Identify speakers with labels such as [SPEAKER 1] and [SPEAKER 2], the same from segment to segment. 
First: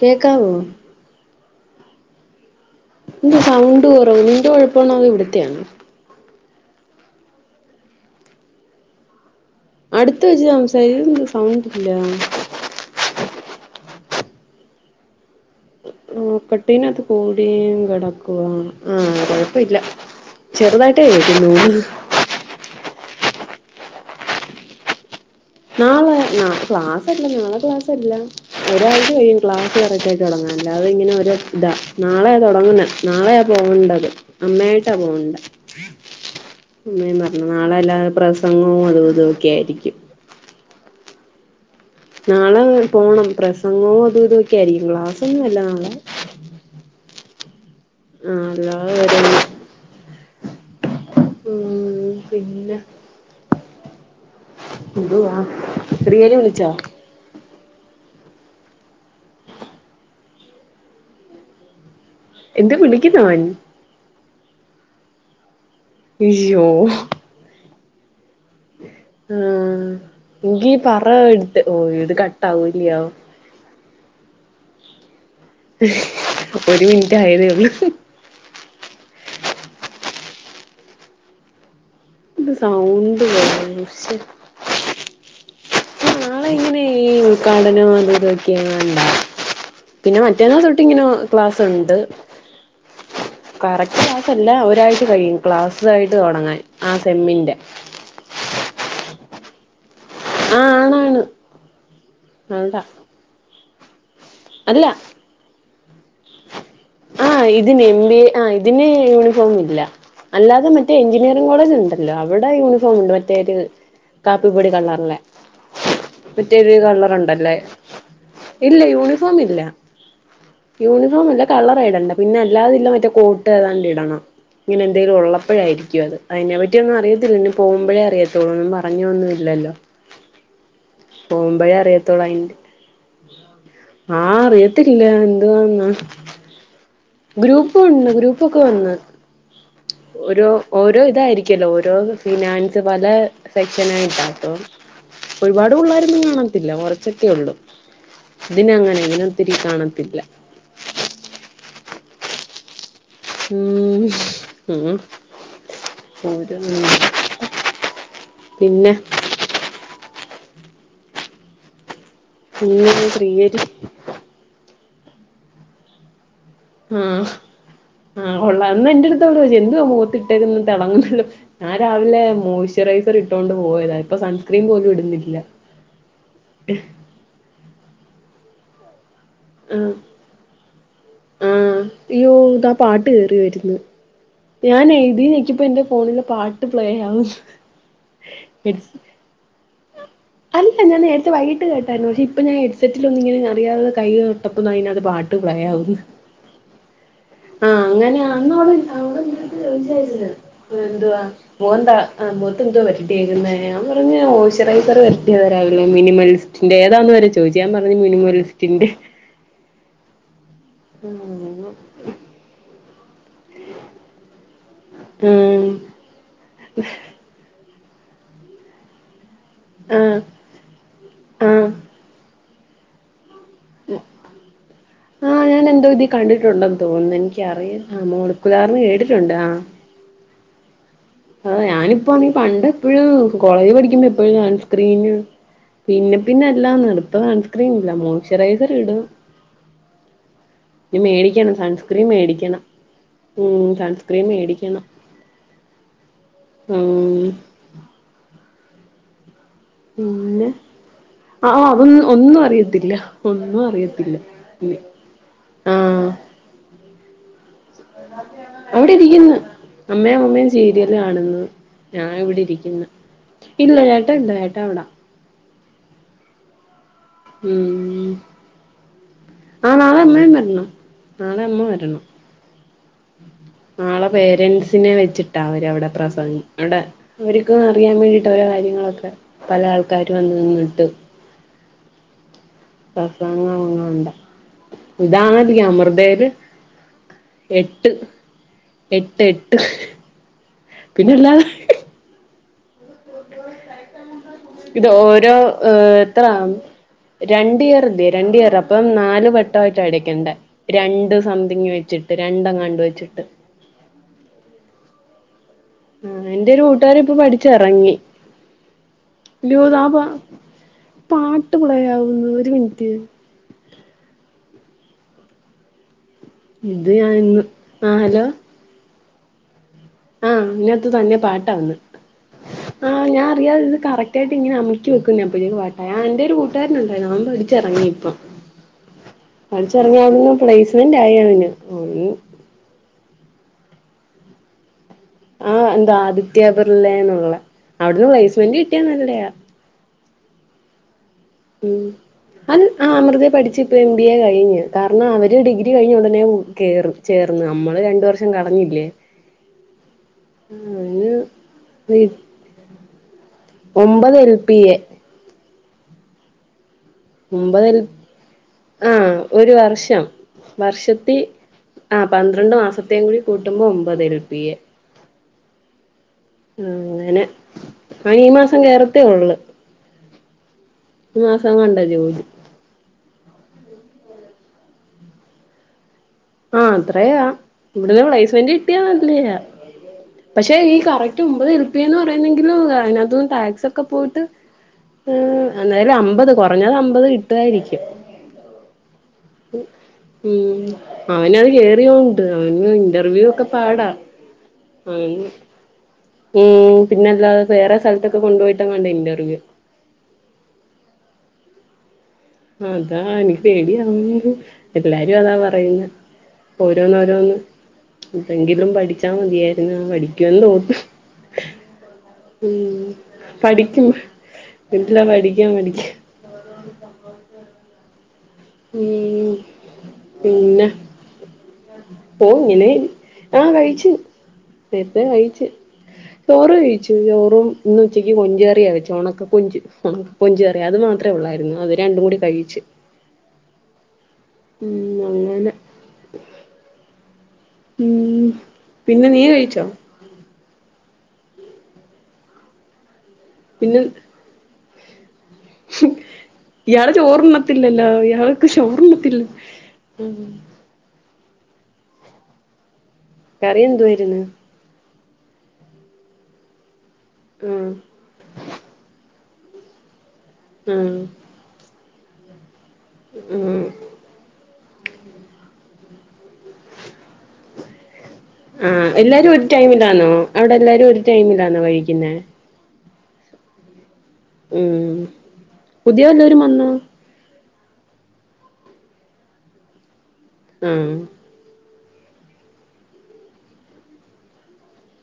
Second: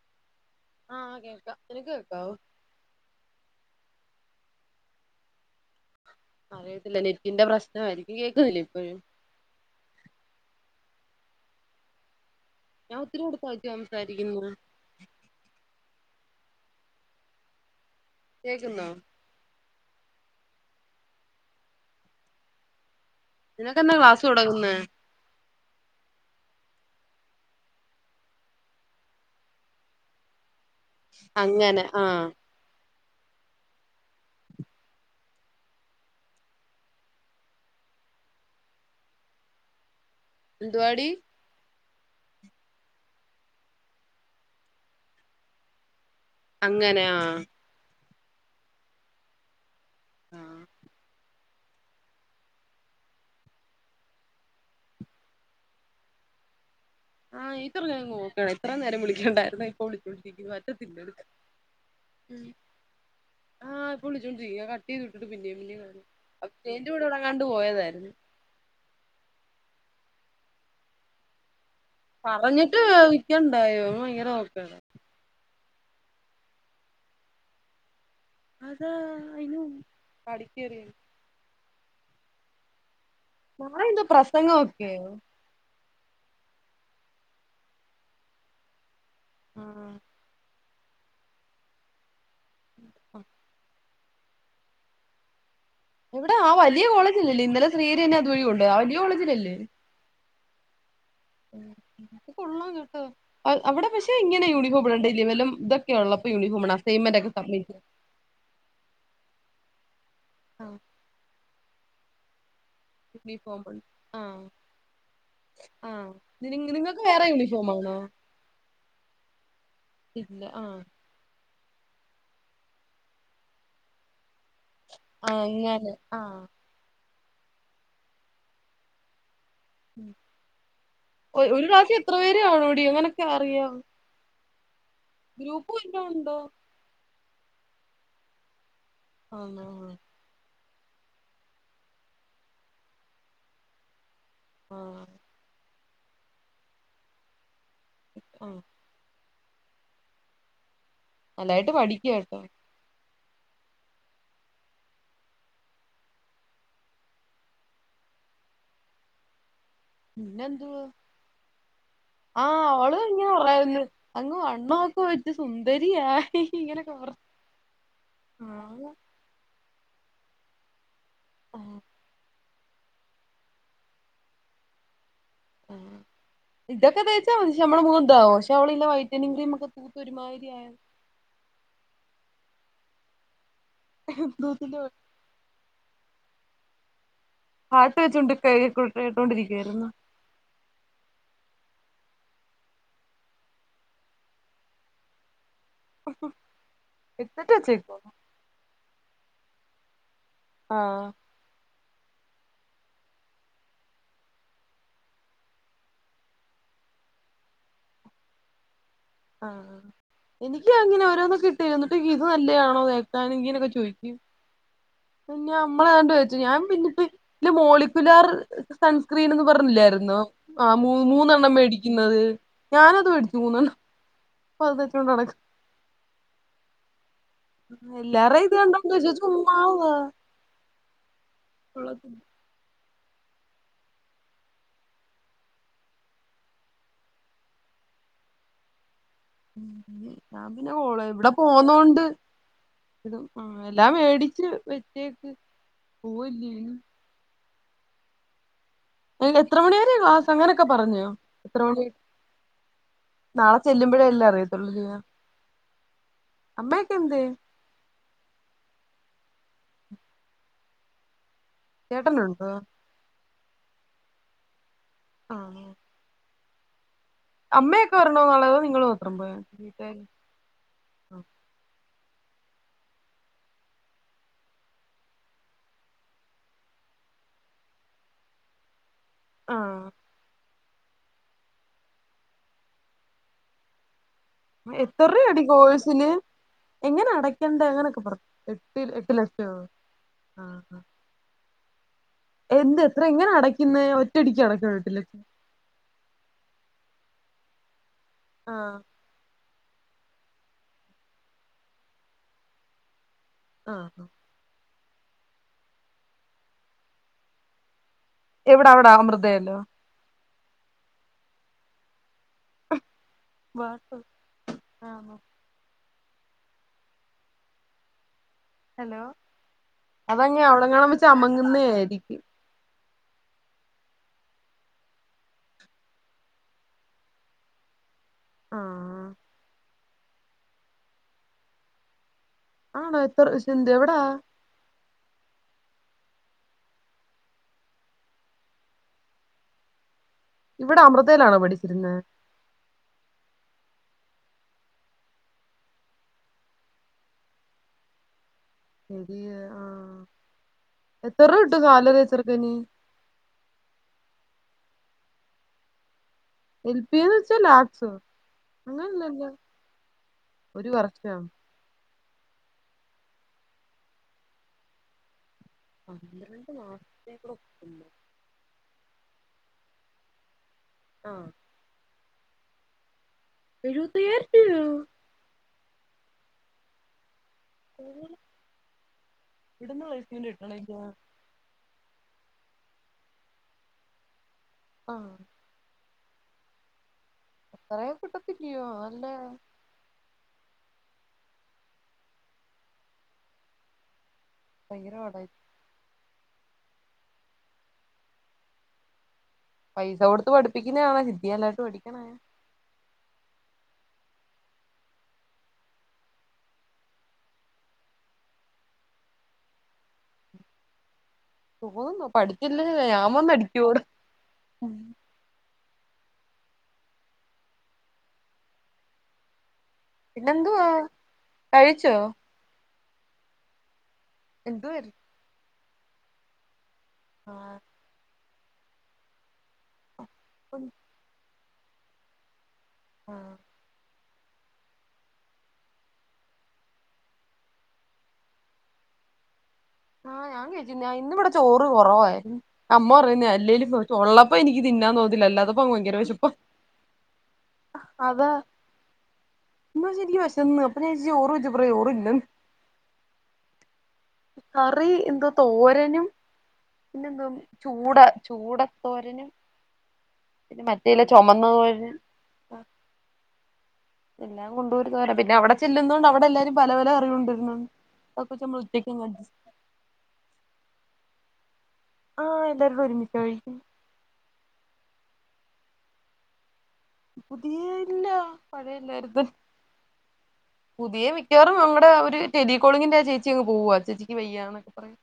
[SPEAKER 1] കേക്കാവോ
[SPEAKER 2] ആഹ് കേൾക്കാം നിനക്ക് കേൾക്കാവോ
[SPEAKER 1] നിന്റെ സൗണ്ട് കുറവ് നിന്റെ കുഴപ്പാണോ അതൊ ഇവിടുത്തെയാണോ
[SPEAKER 2] അറിയത്തില്ല നെ റ്റിന്റെ പ്രശ്നമായിരിക്കും കേൾക്കുന്നില്ലേ ഇപ്പോഴും
[SPEAKER 1] അടുതു വച്ചുസംസാ [inaudible] ഇത് എന്താ സൗണ്ട് ഇല്ല
[SPEAKER 2] ഞാൻ ഒത്തിരി [unintelligible] സംസാരിക്കുന്നു
[SPEAKER 1] മക്കട്ടീന അത് കൂടിയും കിടക്കുവ
[SPEAKER 2] കേക്കുന്നോ
[SPEAKER 1] ആ കൊഴപ്പീല്ല ചെറുതായിട്ടേ കേക്കുന്നു
[SPEAKER 2] നിനക്കെന്താ ക്ലാസ് തുടങ്ങുന്നെ
[SPEAKER 1] നാളെ ക്ലാസ്ല്ല നാളെ ക്ലാസ്ല്ല ഒരാഴ്ച കഴിയും ക്ലാസ്റ തുടങ്ങ അല്ലാതെ ഇങ്ങനെ ഒരു ഇതാ
[SPEAKER 2] അങ്ങനെ ആഹ്
[SPEAKER 1] നാളെയാ തുടങ്ങുന്നത് നാളെയാ പോകേണ്ടത് അമ്മായിട്ടാ പോണ്ട അമ്മ പറഞ്ഞ നാളെല്ലാതെ പ്രസംഗവും അതും ഇതുംക്കെ ആയിരിക്കും
[SPEAKER 2] ന്തുവാടി
[SPEAKER 1] നാളെ പോണം പ്രസംഗോ അതും ഇതൊക്കെ ആയിരിക്കും ക്ലാസ്സൊന്നുല്ല നാളെ
[SPEAKER 2] അങ്ങനെയ
[SPEAKER 1] [unintelligible]
[SPEAKER 2] ആഹ്
[SPEAKER 1] ഉം പിന്നെ എതുവാ റിയന വിളിച്ചോ
[SPEAKER 2] ആഹ് ഇത്ര നേരം നോക്ക ഇത്ര നേരം വിളിക്കണ്ടായിരുന്ന ഇപ്പൊ വിളിച്ചു വിളിച്ചോണ്ടിരിക്കുന്നു പറ്റത്തില്ല
[SPEAKER 1] എന്ത് വിളിക്കുന്നു അവൻ
[SPEAKER 2] ആഹ് വിളിച്ചോണ്ട് രിക്ക്യ കട്ട് ചെയ്ത് ഇട്ടിട്ട് പിന്നേം പിന്നേ കാണ [inaudible]
[SPEAKER 1] അയ്യോ
[SPEAKER 2] ന്റെ കൂടെ ഉടങ്ങാണ്ട് പോയതായിരുന്നു
[SPEAKER 1] ഉം എങ്കീ പറ ഇടുട്ട് യി
[SPEAKER 2] പറഞ്ഞിട്ട് വിക്ക ഇണ്ടായോ ഭയങ്കര നോക്ക
[SPEAKER 1] ഒരു മിനിറ്റായതെള്ളൂ
[SPEAKER 2] അതാ അയിന് പടിക്കേറിയ
[SPEAKER 1] സൗണ്ട് ലെ [unintelligible]
[SPEAKER 2] ഓക്കെ
[SPEAKER 1] നാളെ ഇങ്ങനെ ഈ ഉദ്ഘാടനം അത ഇതൊക്കെയണ്ട
[SPEAKER 2] ആ
[SPEAKER 1] പിന്നെ മറ്റേന്ന തൊട്ട് ഇങ്ങനെ ക്ലാസ് ഉണ്ട്
[SPEAKER 2] ആഹ്
[SPEAKER 1] കറക്റ്റ് ക്ലാസ് അല്ല ഒരായിച്ച കഴിയും ക്ലാസ് ആയിട്ട് തുടങ്ങാൻ ആ സെമ്മിന്റെ
[SPEAKER 2] [unintelligible] ഴണ്ട് ആ വലയ കോളജല്ലേ
[SPEAKER 1] ആ ആണാണ്
[SPEAKER 2] കൊള്ളാം
[SPEAKER 1] അതാ
[SPEAKER 2] കേട്ട അവി പെ ഇങ്ങനെ
[SPEAKER 1] അല്ല
[SPEAKER 2] യൂണഫോം ഇടണ്ടല്ല വല്ല ഇൊക്കെയ ഉള്ളപ്പൊ യൂണിഫോംണണ്
[SPEAKER 1] ആ് ഇതിന് എം ബി എ ആ ഇതിന് യൂണിഫോം ഇല്ല അല്ലാതെ
[SPEAKER 2] ആഹ്
[SPEAKER 1] മറ്റേ എഞ്ചി നീറി കോളേജ് ഉണ്ടല്ലോ അവിടെ യൂണിഫോം ഉണ്ട് മറ്റേരു
[SPEAKER 2] യൂണിഫോം
[SPEAKER 1] കാപ്പിപൊടി കള്ളറിലെ
[SPEAKER 2] ആ നി നിങ്ങൾക്ക് വേറെ യൂണിഫോം ആണോ
[SPEAKER 1] ഇല്ല യൂണിഫോം ഇല്ല
[SPEAKER 2] ഇല്ല ആഹ്
[SPEAKER 1] യൂണി ഇല്ല കളർായി ഇടേണ്ട പിന്നെ എല്ലാതല്ല മറ്റേ കോട്ട് ഏതാണ്ട് ഇടണം ഇങ്ങനെ എന്തെങ്കിലും
[SPEAKER 2] ആഹ് അങ്ങനെ
[SPEAKER 1] ഉള്ളപ്പോഴായിരിക്കും അത്
[SPEAKER 2] ആഹ്
[SPEAKER 1] അതിനെപ്പറ്റി പറ്റിയ ഒന്നും അറിയത്തില്ല ഇനി പോുമ്പോഴേ അറിയത്തുള്ളൂ ഒന്നും പറഞ്ഞോൊന്നുമ ഇല്ലോ
[SPEAKER 2] ഒരു ക്ലാസ്സിൽ എത്ര
[SPEAKER 1] അറിയത്തോളൂ
[SPEAKER 2] പേര്
[SPEAKER 1] അതിന്റെ
[SPEAKER 2] കണ്ണോടി അങ്ങനൊക്കെ അറിയാവോ
[SPEAKER 1] ആഹ് അറിയത്തില്ല എന്ത്വാന്നാ
[SPEAKER 2] വല്ലോം ഉണ്ടോ
[SPEAKER 1] ഗ്രൂപ്പ് ഉണ്ട് ഗ്രൂപ്പൊക്കെ വന്ന്
[SPEAKER 2] ആ ആ
[SPEAKER 1] ഓരോ ഓരോ ഇതായിരിക്കല്ലോ ഓരോ ഫിനാൻസ് പല സെക്ഷന ആായിട്ടാണ് അ
[SPEAKER 2] ആഹ്
[SPEAKER 1] ഒരുപാട് പിള്ളോരന്നും കാണത്തില്ല കുറച്ചൊക്കെ ഉള്ളു
[SPEAKER 2] ആഹ്
[SPEAKER 1] ഇതിന അങ്ങനെങ്ങന ഒത്തിരി കാണത്തില്ല
[SPEAKER 2] നല്ലായിട്ട് പഠിക്കുക കേട്ടോ
[SPEAKER 1] ഉ ഉട്ട പിന്നെ
[SPEAKER 2] പിന്നെന്തു ആഹ
[SPEAKER 1] പിന്നെ
[SPEAKER 2] അവള് ഇങ്ങെ
[SPEAKER 1] ശ്രീഹരി
[SPEAKER 2] പറന്ന് അങ്ങ് വണ്ണൊക്കെ വെച്ച് സുന്ദരിയായി ഇങ്ങനൊക്കെ പറ
[SPEAKER 1] ആഹ് ആ് ഉള്ള
[SPEAKER 2] ആഹ്
[SPEAKER 1] അന്ന് എറ അടുത്ത ഉള്ള ചോച്ച എന്തുവാ മുഖത്തി ഇട്ടേക്ക തിളങ്ങുന്നല്ലോ ഞാൻ
[SPEAKER 2] ആഹ്
[SPEAKER 1] രാവിലെ മോയ്സ്ചറൈസർ ഇട്ടോൊണ്ട് പോയതാ ഇപ്പൊ സൺസ്ക്രീൻ പോലും ഇടുന്നില്ല
[SPEAKER 2] ആ് ഇതൊക്കെ തേച്ചാക്ഷെ നമ്മള മുൂന്താവും പക്ഷെ അവളല്ല വൈ
[SPEAKER 1] ആഹ്
[SPEAKER 2] [inaudible] ഒരുമാതിരിയ
[SPEAKER 1] ആഹ് അയ്യോ ഇതാ പാട്ട് കേറി വരുന്നു
[SPEAKER 2] എന്തോത്തിന്റെ
[SPEAKER 1] ഞാൻ എഴുതി എക്കിപ്പോ എന്റെ ഫോണില പാട്ട് പ്ലേ ആവ്ന്ന്
[SPEAKER 2] പാട്ട് വെച്ചുണ്ട് കട്ടോണ്ടിരിക്കയായിരുന്നു
[SPEAKER 1] ഇല്ല ഞാ നേരത്തെ വൈകട്ട് കേട്ടായിരുന്നു പക്ഷ ഇപ്പ ഞാൻ ഹെ്സെറ്റിൽ ഒന്ന ഇങ്ങന അറിയാതെ കയി തട്ടപ്പോൊന്ന് അതിനക പാ്ട്ട് പ്ലേയാവുന്നു
[SPEAKER 2] ആഹ്
[SPEAKER 1] ആഹ് അങ്ങനെയ അന്ന് അടെട്ട് വിചാരിച്ച
[SPEAKER 2] ആഹ്
[SPEAKER 1] എന്തുവാ മുന്തത്ത്ന്തോ വരട്ടിയക്കുന്ന ഞാൻ പറഞ്ഞഞ് മോയ്സ്ചറൈസർ വരട്ടിയ വരാവില്ലേ മിനിമൽസ് ന്റെ ഏതാണ വരെ ചോദിച്ച് ഞാൻ പറഞ്ഞഞ് മിനിമുലിന്റെ
[SPEAKER 2] ആഹ് എനിക്ക് അങ്ങനെ ഓരോന്നും കിട്ടി എന്നിട്ട് ഇത് നല്ലാണോ നേക്കാൻ ഇങ്ങനെയൊക്കെ ചോയ്ക്കും
[SPEAKER 1] ആഹ്
[SPEAKER 2] നമ്മളതണ്ട് ചോച്ച ഞാൻ പിന്നിട്ട ഇ മോളിക്കുലാർ സൺസ്ക്രീൻ എന്ന് പർ ല്ലായിരുന്നോ
[SPEAKER 1] ആഹ്
[SPEAKER 2] ആഹ് മൂന്നെണ്ണം
[SPEAKER 1] ആഹ്
[SPEAKER 2] മേടിക്കുന്നത് ഞാനത് മേടിച്ചു മൂന്നെണ്ണം
[SPEAKER 1] വ
[SPEAKER 2] [unintelligible] നടക്ക്
[SPEAKER 1] ഞാൻ എന്താ വിതി കണ്ടിട്ടുണ്ടെന്ന് തോന്നുന്നു എനിക്ക അറിയല്ല ആഹ്
[SPEAKER 2] എല്ലാരെ ഇത്
[SPEAKER 1] മോളക്കുലാർ
[SPEAKER 2] കണ്ടോണ്ട് പക്ഷെ
[SPEAKER 1] കേട്ടിട്ടുണ്ട്
[SPEAKER 2] ചുമ്മാ
[SPEAKER 1] ആഹ്
[SPEAKER 2] [inaudible]
[SPEAKER 1] ആഹ് ഞാനിപ്പോ പറ പണ്ട എപ്പോഴും കോളേജ് പഠിക്കുമ്പോ എപ്പോഴും നൺ സ്ക്രീന് പിന്നെ പിന്നെ അല്ലാംന്ന്ടുപ്പ ഹൺസ്ക്രീൻ ഇല്ല മോയ്സ്ചറൈസർ ഇടും
[SPEAKER 2] ഞാൻ പിന്നെ
[SPEAKER 1] ഇനി
[SPEAKER 2] ഓളെ ബടെ
[SPEAKER 1] മേടിക്കണം
[SPEAKER 2] പോന്നോണ്ട്
[SPEAKER 1] സൺസ്ക്രീൻ മേടിക്കണം
[SPEAKER 2] ഇതും ആ
[SPEAKER 1] ഉം
[SPEAKER 2] എല്ലാം
[SPEAKER 1] സൺസ്ക്രീൻ
[SPEAKER 2] മേടിച്ച്
[SPEAKER 1] മേടിക്കണം
[SPEAKER 2] വറ്റേക്ക് പോവല്ല
[SPEAKER 1] ഉം
[SPEAKER 2] അയ്ൻ എത്ര മണി വരെ ക്ലാസ്
[SPEAKER 1] പിന്നെ
[SPEAKER 2] അങ്ങനൊക്കെ പറഞ്ഞോ എത്ര
[SPEAKER 1] ആഹ്
[SPEAKER 2] മണി
[SPEAKER 1] അതൊന്നും ഒന്നും അറിയത്തില്ല
[SPEAKER 2] നാളെ
[SPEAKER 1] ഒന്നും
[SPEAKER 2] ചെല്ലുമ്പോഴേ
[SPEAKER 1] അറിയത്തില്ല
[SPEAKER 2] അല്ലാം അറിയത്തുള്ളൂ ചെയ്യ
[SPEAKER 1] ആഹ്
[SPEAKER 2] അമ്മയൊക്കെ എന്തെ
[SPEAKER 1] ഇവിടെ ഇരിക്കുന്നു അമ്മയും അമ്മയും ചീരിയല് കാണുന്നു ഞാൻ ഇവിടെ
[SPEAKER 2] ചേട്ടനുണ്ടോ
[SPEAKER 1] ഇരിക്കുന്നു ഇല്ല ചേട്ട ഇണ്ട് ചേട്ടാ അവടാ
[SPEAKER 2] ആഹ് അമ്മയൊക്കെ
[SPEAKER 1] ഉം
[SPEAKER 2] വരണമ എന്നുള്ളത നിങ്ങൾ മാത്രം പോയാ
[SPEAKER 1] [unintelligible] നാളെ അമ്മ വരും
[SPEAKER 2] [inaudible]
[SPEAKER 1] നാളെ പേരൻറ്സിനെ വെച്ചിട്ടാ അവരവിടെ പ്രസംഗ അവടെ അവര്ക്ക് അറിയാൻ വേണ്ടിയിട്ട് അവര കാര്യങ്ങളൊക്കെ പല
[SPEAKER 2] ആഹ്
[SPEAKER 1] ആൾക്കാരു വന്ന് നിന്ന്ട്ട് [unintelligible]
[SPEAKER 2] എത്രയടി
[SPEAKER 1] ഇതാണല്ലേ
[SPEAKER 2] കോഴ്സിന്
[SPEAKER 1] അമൃതേല്
[SPEAKER 2] എങ്ങനെ അടയ്ക്കേണ്ട്
[SPEAKER 1] എട്ട്
[SPEAKER 2] അങ്ങനെയൊക്കെ പറ എട്ട് എട്ട് ലക്ഷോ ആഹ്
[SPEAKER 1] പിന്നെല്ലാതെ
[SPEAKER 2] എന്ത് എത്ര എങ്ങനാ അടയ്ക്കുന്നേ
[SPEAKER 1] ഇത് ഓരോ ഏഹ് ത്തം രണ്ട് ഇയർ ലെ രണ്ട് ഇയർ
[SPEAKER 2] ആഹ്
[SPEAKER 1] അപ്പം നാല് വട്ടായിട്ട് അടക്കണ്ട രണ്ട് സംതിങ്ങ് വെച്ചിട്ട് രണ്ടങ്ങാണ്ട് വെച്ചിട്ട്
[SPEAKER 2] ആഹ്
[SPEAKER 1] ആഹ് എന്റെ ഒരു കൂട്ടുകാരി ഇപ്പൊ പഠിച്ച ഇറങ്ങി
[SPEAKER 2] എവിടെ അവിടെ അമൃതയല്ലോ
[SPEAKER 1] പാട്ട് പ്ലെ ആവുന്ന് ഒരു മിനിറ്റ്
[SPEAKER 2] [unintelligible]
[SPEAKER 1] ഇത് ഞാൻന്ന് ആഹ് ഹലോ
[SPEAKER 2] ഹലോ അതങ്ങ
[SPEAKER 1] ആഹ്
[SPEAKER 2] അവിടെ
[SPEAKER 1] ഇതിനകത്ത്
[SPEAKER 2] ങ്ങാനും വെച്ച് അമുങ്ങുന്നേയിരിക്കും
[SPEAKER 1] ആ ഞാ അറിയാതെ ഇത് കറക്റ്റ് ആയിട്ട് ഇങ്ങനെ അമർക്കി വെക്ക അപ്പോഴേക്കും പാട്ടായി ആഹ് ന്റെ ഒരു കൂട്ടുകാരനുണ്ടായിരുന്നു അവൻ പഠിച്ചിറങ്ങി ഇപ്പം കൂട്ടുകാരരുണ്ടായിരുന്നു നൻ പടിച്ചിറങ്ങി ഇപ്പം
[SPEAKER 2] ആഹ്
[SPEAKER 1] [unintelligible]
[SPEAKER 2] ആണോ എത്ര യിസന്റെ എവിട
[SPEAKER 1] ആഹ് എന്താ ആദിത്യബിർലേ ന്നുള്ളെ അവിടുന്ന് വേസ്മെന്റ് കിട്ടിയനല്ലയാ.
[SPEAKER 2] ഇവിടെ അമൃതേൽ ആണോ?
[SPEAKER 1] ഉം അൻ അമൃതെ പഠിച്ച് ഇപ്പം എം ബി എ കഴിഞ് കാരണം അവര് ഡിഗ്രി കഴിഞ്ഞ് ഉടനെ മു കേറും. ചേർന്ന് അമ്മൾ രണ്ട് വർഷ്
[SPEAKER 2] [unintelligible]
[SPEAKER 1] അതിന്
[SPEAKER 2] [inaudible]
[SPEAKER 1] ഒമ്പത് എൽ പി എ.
[SPEAKER 2] എൽപി എന്ന് വെച്ചാൽ
[SPEAKER 1] ഒമ്പത് എൽ
[SPEAKER 2] ലാഡ്സ്.
[SPEAKER 1] ആഹ് ഒരു വർഷം
[SPEAKER 2] ഒരു
[SPEAKER 1] വർഷത്തി
[SPEAKER 2] വർഷം
[SPEAKER 1] ആ പന്ത്രണ്ട് മാസത്തേും കൂടി കൂട്ടുമ്പോ ഒമ്പത് എൽപി
[SPEAKER 2] [inaudible]
[SPEAKER 1] ആങ്ങനെ
[SPEAKER 2] കൂടെ കിട്ടുമ്പോ
[SPEAKER 1] ആ ഈ മാസം കേറത്തെ ഉള്ളു.
[SPEAKER 2] ആഹ്
[SPEAKER 1] [unintelligible]
[SPEAKER 2] എഴുവതയ്യായിരം രൂപ്യോ
[SPEAKER 1] ആ അത്രേയ ഇവിടുന്ന്
[SPEAKER 2] രൂപയോ
[SPEAKER 1] പ്ലേസ്മെന്റ് കിട്ടിയാ നല്ലെയാ
[SPEAKER 2] ഇവിടുന്ന് പ്ലേസ്മെന്റ്
[SPEAKER 1] പക്ഷെ
[SPEAKER 2] കിട്ടണില്ല
[SPEAKER 1] ഈ കറക് ട്ട് മ്പത് എല്പിയ ന്ന് പറയുന്നെങ്കിലും അയ്നകത്ത്ന്ന് ടാക്സൊക്കെ പോയ്‌ട്ട്
[SPEAKER 2] ആഹ്
[SPEAKER 1] അന്നേലും അമ്പത് കൊറഞ്ഞത് അമ്പത് കിട്ടുവായിരിക്കും.
[SPEAKER 2] [unintelligible]
[SPEAKER 1] [unintelligible] അവനത് കേയറിയോണ്ട് അവന് ഇന്റർവ്യൂ ഒക്കെ പാടാ. അവന്
[SPEAKER 2] [unintelligible]
[SPEAKER 1] ഉം പിന്നല്ലാതെ വേറെ സ്ഥലത്തൊക്ക കൊണ്ടുപോയിട്ടേങ്ങാണ്ടാ ഇന്റർവ്യൂ
[SPEAKER 2] പൈസ കൊടുത്ത് പഠിപ്പിക്കുന്നണേ സിദ്യില്ലായിട്ട് പഠിക്കണേ
[SPEAKER 1] അതാ നിക്ക് പേടിയാന്നു എല്ലാരും അതാ പറയുന്നേ ഓരോന്നോരോന്ന് തെങ്കിലും പഠിച്ചാമതിയായിരുന്നു [unintelligible]
[SPEAKER 2] [unintelligible]
[SPEAKER 1] ഞാൻ പഠിക്കും പഠിക്കും [unintelligible]
[SPEAKER 2] പിന്നന്തുവാ കഴിച്ചോ?
[SPEAKER 1] ങ്ങനെ ആ കഴിച്ച്
[SPEAKER 2] എന്തുവായിരുന്നു
[SPEAKER 1] നേരത്തെ കഴിച്ച് ചോറഴിച്ചു ചോറും ന്ന്ച്ചക്ക് കൊഞ്ചകറിയ വച്ച് ഉണക്ക കൊഞ്ചു ഉണ കൊഞ്ചറി അത് മാത്രം ട്ടെ ള്ളായിരുന്നു അത് രണ്ടു കൂടി കഴിച്ച്
[SPEAKER 2] ആഹ
[SPEAKER 1] ഉം അങ്ങനെ ഉം പിന്നെ നീ കഴിച്ചോ?
[SPEAKER 2] ആഹ് ഞാൻ കഴിച്ചി ഞാ ഇന്നിവിടെ ചോറ് കുറവായിരുന്നു അമ്മ പറയുന്ന അല്ലേലും
[SPEAKER 1] പിന്നെ
[SPEAKER 2] കുറച്ചുള്ളപ്പോ പ്പനിക്ക് തിന്നാൻ തോന്നത്തില്ല ല്ലാത്താപ്പോ യങ്കര വിശപ്പാ
[SPEAKER 1] ഇയാള് ചോറുണ്ണത്തില്ലല്ലോ
[SPEAKER 2] അതാ
[SPEAKER 1] ഇയാൾക്ക് ശോറണത്തില്ല
[SPEAKER 2] ന്നേ ചോറോയിച്ചപ്പോ ചോറില്ലാന്ന്
[SPEAKER 1] കറി എന്ത്‌വാര്ന്ന്
[SPEAKER 2] കറി എന്താ തോരനും പിന്നെന്തോ ചൂട
[SPEAKER 1] ആ
[SPEAKER 2] ചൂട തോരനും പിന്നെ
[SPEAKER 1] ആ
[SPEAKER 2] മറ്റേല ചുമന്ന തോരനും
[SPEAKER 1] ഉം
[SPEAKER 2] എല്ലാം കൊണ്ടര് തോരൻ പിന്നെ അവടെ ച്ചെല്ലുന്നതൊണ്ട് അവിടെ എല്ലാരും പല പല അറിവ്ണ്ടിരുന്നു അതക്കെച്ച് പ്പോ മ്മൾ
[SPEAKER 1] ആഹ്
[SPEAKER 2] റ്റക്ക് ങ്ങാണ്ട്
[SPEAKER 1] എല്ലാരും ഒരു ടൈമിലാണോ അവിടെ എല്ലാരും ഒരു ടൈമിലാണോ കഴിക്കുന്നേ?
[SPEAKER 2] ആ ല്ലാരും ഒരുമിച്ചഴിക്കും
[SPEAKER 1] ഉം പുതിയ ല്ലാരും വന്നോ
[SPEAKER 2] പുതിയ ല്ല പഴയല്ലരുത്
[SPEAKER 1] ആഹ്
[SPEAKER 2] പുതിയ മിക്കവറും മമ്മടെ അവര് ടെലികോളിങ്ങിന്റെ ചേച്ചി അങ്ങ് പോവുവ ചേച്ചിക്ക് വയ്യാന്ന് പറയും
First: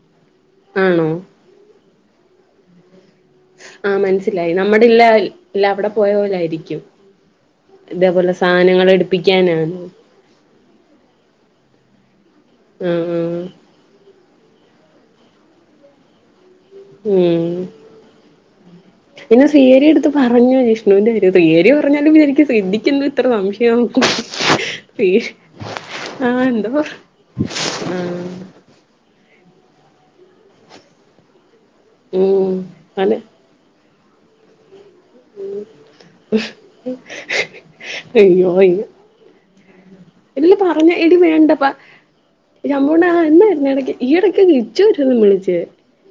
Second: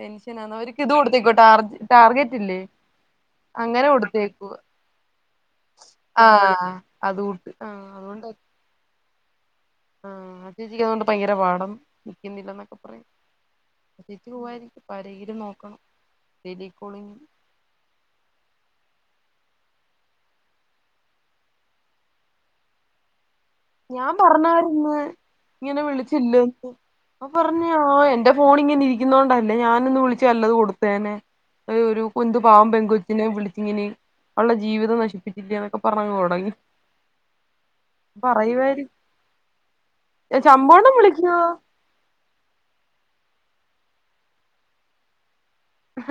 [SPEAKER 2] പെൻഷനാന്ന അവർക്ക് ഇത്
[SPEAKER 1] ആണോ
[SPEAKER 2] കൊടുത്തേക്കോ ടാർ ടാർഗറ്റ് ല്ലേ
[SPEAKER 1] ആഹ മനസ്സിലായി നമ്മടെ ല്ല ല്ല അവിടെ പോയ
[SPEAKER 2] ആഹ്
[SPEAKER 1] പോലൊയിരിക്കും
[SPEAKER 2] അത് കൂട്ട് ആഹ്
[SPEAKER 1] ഇതേപോലെ സ സാനങ്ങളെടുപ്പിക്കാനാ
[SPEAKER 2] ആഹ ആ ചേച്ചിക്കതുണ്ട് ഭയങ്കര പാഠം നിക്കുന്നില്ലന്ന്
[SPEAKER 1] ഉം ഉം
[SPEAKER 2] ചീറ്റ് പോവായിരിക്കും പരയില് നോക്കണം തിരിക്കൊള്
[SPEAKER 1] ഉം പിന്നെ സിരിടുത്ത് പറഞ്ഞു വിഷ്ണുന്റെ വിരുദ് യര്യറഞ്ഞാലും നിക്ക് ശ്ദ്ധിക്കന്ന് ത്രസംശയം പീസ്
[SPEAKER 2] ങ്ങനെ വിളിച്ചില്ലന്ന് ആ പറഞ്ഞോ
[SPEAKER 1] ആഹ്
[SPEAKER 2] എന്റെ ഫോണി ഇങ്ങിനെ ഇരിക്കുന്ന്ണ്ടല്ലേ ഞാനൊന്ന് വിളിച്ചല്ലത് കൊടുത്തേനെ ഒരു കുതു
[SPEAKER 1] ഉം
[SPEAKER 2] പാവം
[SPEAKER 1] അതെ
[SPEAKER 2] പെങ്കുച്ചനെ വിളിച്ചിങ്ങനെയും ഉള്ള ജീവിത ശിപ്പിച്ചില്ലന്നൊക്കെ പറഞ്ഞാടങ്ങി
[SPEAKER 1] അയ്യോ അയ്യോ ല്ല പറഞ്ഞ
[SPEAKER 2] ശമ്പോണ്ണം
[SPEAKER 1] എടി
[SPEAKER 2] വിളിക്കുവോ
[SPEAKER 1] വേണ്ടപ്പ നമ്മടാളാ എന്തുന്ന ഇടക്ക് ഈ ഇടക്ക് ഇച്ചരുന്ന് വിളിച്ച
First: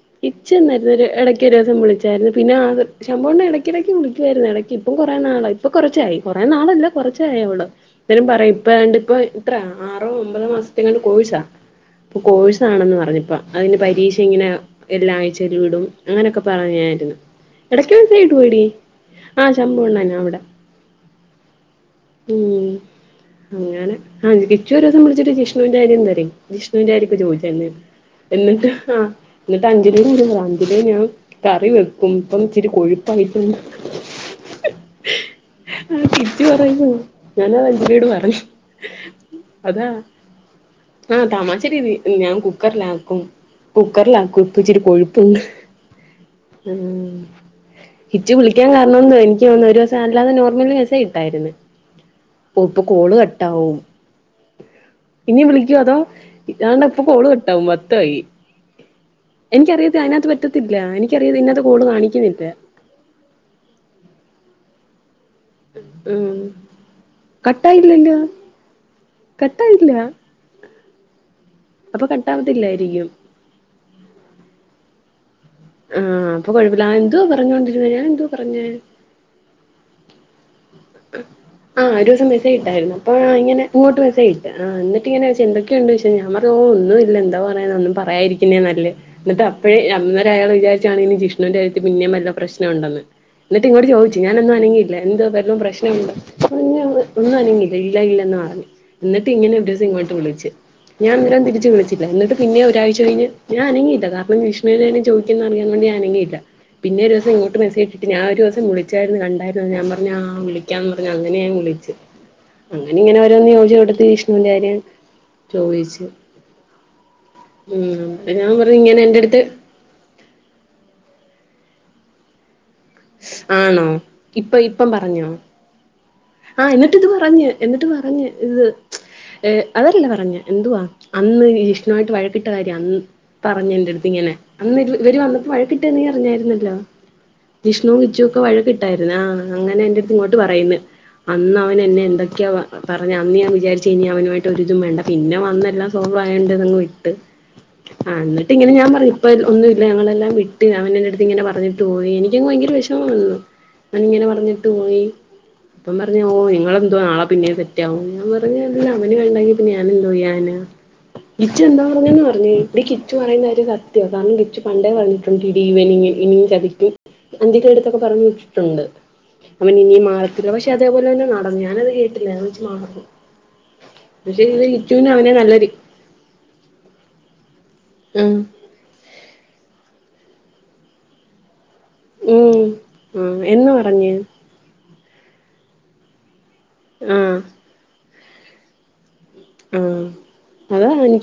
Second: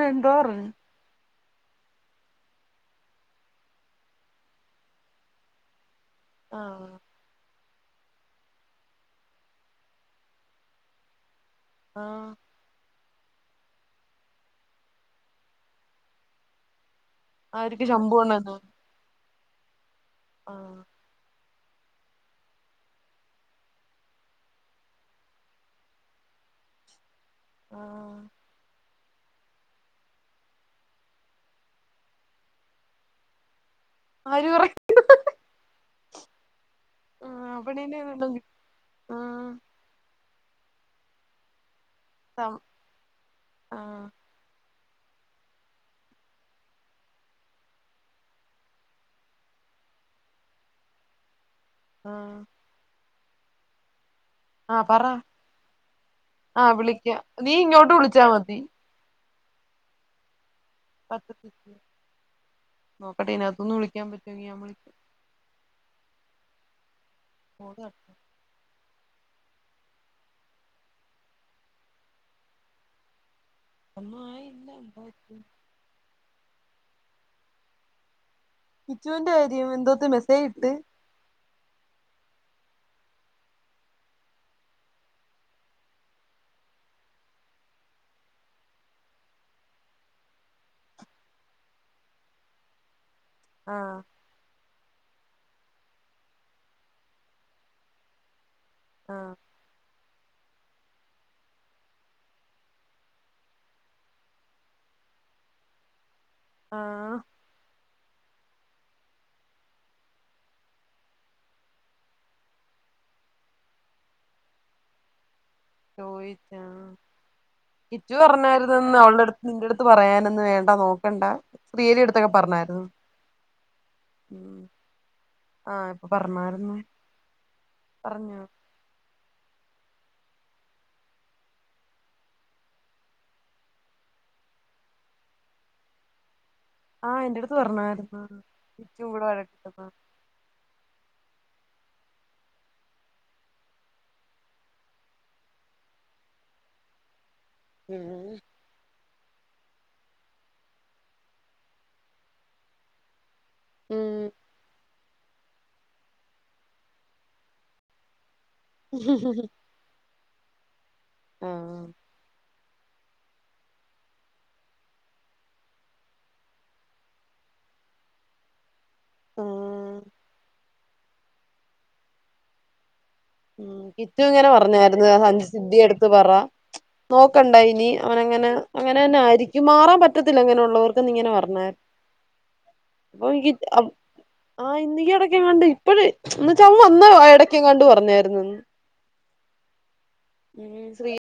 [SPEAKER 2] എന്തോ
[SPEAKER 1] ഇച്ച
[SPEAKER 2] പറഞ്ഞു
[SPEAKER 1] ന്നൊരു ഇടയ്ക്ക് ഒരുസം വിളിച്ചാരുന്നു പിന്നെ ആത് ശമ്പവംണ്ണം ഇടക്കിടക്ക് വിളിക്കുവായിരുന്നു ഇടക്ക് ഇപ്പം കുറേ നാളായി ഇപ്പ കുറച്ചായി കുറേ നാളല്ല
[SPEAKER 2] ആഹ്
[SPEAKER 1] കുറച്ചോയള് ന്തേലും പറയും ഇപ്പ രണ്ട ഇപ്പോ ഇത്ര ആറോ ഒമ്പതോ മാസത്തെങ്ങാണ്ട് കൊഴ്‌സാ അപ്പൊ
[SPEAKER 2] ആഹ്
[SPEAKER 1] കോഴ്സ്‌ ആണെന്ന് പറഞ്ഞപ്പ അതിന്റെ പരീക്ഷ ഇങ്ങനെ എല്ലാം ആഴ്ചലും വിടും അങ്ങനെക്കെ പറഞ്ഞായിര്‌ന്നു
[SPEAKER 2] ആര്ക്ക്
[SPEAKER 1] ഇടക്ക്
[SPEAKER 2] ശമ്പൂവണ്ണനോ
[SPEAKER 1] വീടോടി ആ ശമ്പൂണ്ണനാവിടെ
[SPEAKER 2] ആഹ്
[SPEAKER 1] ഉം അങ്ങനെ ആ കിച്ചു ഒരെസം വിളിച്ചിട്ട് ജിഷ്ണുന്റെ കാര്യം തെരക്കി ജിഷ്ണുന്റെ കാര്യം ഒക്കെ ചോദിച്ചു എന്നി
[SPEAKER 2] ആഹ്
[SPEAKER 1] എന്നിട്ട് അഹ് എന്നിട്ട് അഞ്ചലി [unintelligible] അഞ്ചലി ഞാൻ കറി വെക്കും ഇപ്പൊ ഇച്ചിരി കൊഴുപ്പായിട്ട്
[SPEAKER 2] ആരു പറ
[SPEAKER 1] ആ കിച്ചു പറഞ്ഞു
[SPEAKER 2] ആഹ്
[SPEAKER 1] ഞാനത്
[SPEAKER 2] അവണേനെ
[SPEAKER 1] അഞ്ജലിയോട് പറഞ്ഞു
[SPEAKER 2] ആഹ്
[SPEAKER 1] അതാ ആഹ് തമാശ രീതി ഞാൻ
[SPEAKER 2] സം
[SPEAKER 1] കുക്കറിലാക്കും
[SPEAKER 2] ആഹ്
[SPEAKER 1] കുക്കറിലാക്കും ഇപ്പൊ ച്ചിരി കൊഴുപ്പുണ്ട് ഉം കിച്ചു വിളിക്കാൻ കാരണം എനിക്ക് തോനുന്നു ഒരുസം അല്ലാതെ നോർമലി മെസ്സേജിട്ടായിരുന്നു
[SPEAKER 2] ആഹ്
[SPEAKER 1] ഓ, ഇപ്പൊ കോളു കട്ടാവും
[SPEAKER 2] ആഹ് പറ
[SPEAKER 1] ഇനി വിളിക്കോ അതോ
[SPEAKER 2] ആഹ്
[SPEAKER 1] ദാണ്ടെപ്പം
[SPEAKER 2] വിളിക്കാം
[SPEAKER 1] കോള്
[SPEAKER 2] നീ
[SPEAKER 1] കാട്ടാവും
[SPEAKER 2] ഇങ്ങോട്ട്
[SPEAKER 1] പത്തായി
[SPEAKER 2] വിളിച്ചാ മതി
[SPEAKER 1] എനിക്കറിത് അതിനകത്ത് പറ്റത്തില്ല എനിക്കറിയത് ഇതിനകത്ത് കോളു കാണിക്കുന്നില്ല
[SPEAKER 2] നോക്കട്ടെ ഇതിനകത്ത്ന്ന് വിളിക്കാൻ പറ്റോങ്കി ഞാൻ വിളിക്കാം
[SPEAKER 1] ഉം
[SPEAKER 2] കോള് കട്ടാ
[SPEAKER 1] കട്ടായില്ലല്ലോ കട്ടായില്ല അപ്പൊ കട്ടാവാതില്ലായിരിക്കും
[SPEAKER 2] ഒന്നുആയില്ല [unintelligible]
[SPEAKER 1] ആഹ് അപ്പൊ കുഴപ്പില്ല എന്തോ പറഞ്ഞൊണ്ടിരുന്ന ഞാ എന്തോ പറഞ്ഞെ
[SPEAKER 2] കിച്ചുന്റെ കാര്യം എന്തോത്തി മെസ്സേജിട്ട്
[SPEAKER 1] ആ ഓരോസം മെസജിട്ടായിരുന്നു അപ്പോ ഇങ്ങന ഇങ്ങോട്ട് മെസ്സേ്ജിട്ട് ആ എന്നിട്ടിങ്ങനെ ചോയ്ച്ചു എന്തെക്കെ എന്തൊക്കെയുണ്ട് വിശേഷം ഞാൻ പറഞ്ഞ ഓ ഒന്നും ഇല്ല എന്താ പറയാന ഒന്നും പറയായിരിക്കുന്നേ നല്ലേ എന്നിട്ട് അപ്പോഴേ അന്നേരെയ്യാള് വിചാരിച്ചു കാണും ഇനി ജിഷ്ണുവിന്റെ കാര്യത്ത് പിന്നെയും വല്ല പ്രശ്നം ഉണ്ടെന്ന് എന്നിട്ട് ഇങ്ങോട്ട്
[SPEAKER 2] ആഹ്
[SPEAKER 1] ചോദിച്ച് ഞാനൊന്നും അനങ്ങില്ല എന്തോ വല്ലോം പ്രശ് [unintelligible] ഒന്നും അനങ്ങില്ല ഇല്ല ഇല്ലന്ന് പറഞ്ഞ എന്നിട്ട്
[SPEAKER 2] ആഹ്
[SPEAKER 1] ഇങ്ങനെ ഓരോസം ഇങ്ങോട്ട് വിളിച്ച് ഞാനന്നേരം തിരിച്ച് വിളിച്ചില്ല. എന്നിട്ട്‌ പിന്നെയും ഒരാഴ്ച കഴിഞ്ഞ് ഞാൻ അനങ്ങിയില്ല കാരണം വിഷ്ണുനെ കാര്യം ചോ ക്ക്ന്നു അറിയാവു ന്നൊണ്ട് ഞാൻ അനങ്ങീല പിന്നെ
[SPEAKER 2] ആഹ്
[SPEAKER 1] ഓരോസം ഇങ്ങോട്ട് മെസജ്ട്ട് ഞാൻ ഓരോസം വിളിച്ചായിരുന്നു കണ്ടരുന്ന ഞാ പറഞ്ഞ ആ വിളി ക്കാന്ന് പറഞ്ഞ് അങ്ങനെ ഞാൻ വിളിച്ചു അങ്ങനെ ഇങ്ങനെ ഓരോന്ന് ചോയിച്ചകൂട്ടത്തിൽ വിഷ്ണുന്റെ കാര്യം ചോദിച്ച്
[SPEAKER 2] ചോയിച്ച
[SPEAKER 1] ഉം
[SPEAKER 2] കിച്ചു
[SPEAKER 1] ഞാൻ പറഞ്ഞു
[SPEAKER 2] പറഞ്ഞായിരുന്നന്ന്
[SPEAKER 1] ഇങ്ങനെ എന്റെ അടുത്ത്
[SPEAKER 2] അവൾടെടുത്ത് നിന്റടുത്ത് എന്ത് പറയാനൊന്ന് വേണ്ട നോക്കണ്ട പ്രീതിടുത്തൊക്കേ പറഞ്ഞായിരുന്നെന്നു
[SPEAKER 1] ആണോ ഇപ്പൊ യിപ്പം പറഞ്ഞോ
[SPEAKER 2] ആഹ് ഇപ്പൊ പറഞ്ഞാ-
[SPEAKER 1] ആ എന്നിട്ട് ഇത് പറഞ്ഞ് എന്നിട്ട് പറഞ്ഞ് ഇത് [unintelligible] അതല്ല പറഞ്ഞ എന്തുവാ അന്ന് ജിഷ്ണുആയിട്ടു വഴക്കിട്ട കാര്യ അന്ന് പറഞ്ഞന്റടുത്തു ഇങ്ങിനെ അന്ന്ഇവ് ഇവർ വന്നപ്പോ വഴക്കിട്ട നീ അറിഞ്ഞായിരുന്നല്ലോ
[SPEAKER 2] ആഹ് എന്റടുത്തു
[SPEAKER 1] ജിഷ്ണുവും കിച്ചുവൊക്കേ വഴകിട്ടായിരുന്നു ആ അങ്ങനെ
[SPEAKER 2] വഴക്കിട്ടപ്പോ
[SPEAKER 1] എൻടുത്ത് ഇങ്ങോട്ട് പറയന്നെ അന്നവൻ എന്നെ എന്തൊക്കയാ പറഞ്ഞ അന്ന് ഞാൻ വിചാരിച്ച ഇനി അവനുമായിട്ട് ഒരിതും വേണ്ട പിന്നെ വന്നെല്ലാം സോൾവ് ആയോണ്ട് അതങ്ങ് വിട്ട്
[SPEAKER 2] [inaudible]
[SPEAKER 1] ആഹ് ന്നിട്ട് ഇങ്ങനെ ഞാൻ പറഞ്ഞ് ഇപ്പ ഒന്നുല്ല ഞങ്ങളെല്ലാം വിട്ട് അവൻ എന്റടുത്തു ഇങ്ങനെ പറഞ്ഞിട്ട് പോയി എനി- എനികങ്ങ് ഭയങ്കര വിഷമവന്ന് അങ്ങിനെ പറഞ്ഞിട്ട് പോയി അപ്പം പറഞ്ഞ് ഓ ഇങ്ങളെന്തുവാ നാളെ പിന്നെയും സെറ്റാവും ഞാൻ പറഞ്ഞ് അവന് ഇല്ല വേണ്ടെങ്കി പിന്നെ ഞാ ഞാനെന്തോയ്യാനാ കിച്ചു എന്തോ
[SPEAKER 2] ആഹ്
[SPEAKER 1] പറഞ്ഞന്ന് പറഞ്ഞു എടി കിച്ചു പറയുന്ന കാര്യ സത്യമാ കാരണം കിച്ചു പണ്ടേ പറഞ്ഞിട്ടുണ്ട് ഇവൻ ഇനിയും ചതിക്കും അഞ്ചലിടെടുത്തൊക്കെ പറഞ്ഞു വിട്ടിട്ടുണ്ട്
[SPEAKER 2] ആഹ്
[SPEAKER 1] അവൻ ഇനിയും മാറത്തില്ല പക്ഷെ അതേപോലെ തന്നെ നടന്ന് ഞാനത് കേട്ടില്ല ഞാൻ വെച്ച് [unintelligible]
[SPEAKER 2] ഉം കിച്ചു
[SPEAKER 1] പക്ഷെ
[SPEAKER 2] ഇങ്ങനെ
[SPEAKER 1] ഇത്
[SPEAKER 2] പറഞ്ഞായിരുന്നു
[SPEAKER 1] കിച്ചുവിന് അവനെ
[SPEAKER 2] സഞ്
[SPEAKER 1] നല്ലൊരു
[SPEAKER 2] സിദ്ധിടുത്ത പറ നോക്കണ്ട ഇനി
[SPEAKER 1] ഉം
[SPEAKER 2] അവനങ്ങനെ അങ്ങനെ തന്നെ ആയിരിക്കും മാറാൻ പറ്റത്തില്ല അങ്ങനെയുള്ളള്ളവർക്ക്ന്ന് ഇങ്ങനെ പറഞ്ഞെ
[SPEAKER 1] ഉം
[SPEAKER 2] അപ്പൊ
[SPEAKER 1] ആഹ് എന്ന് പറഞ്ഞ്
[SPEAKER 2] ആഹ ഇന്നക്ക് ഇടക്ക വേണ്ടേ ഇപ്പോഴ് എന്നിട് അവൻ വന്ന്
[SPEAKER 1] ആഹ്
[SPEAKER 2] എടക്കെങ്ങാണ്ടോ പറഞ്ഞായിരുന്ന്
[SPEAKER 1] ഉം
[SPEAKER 2] ഉം ശ്രീ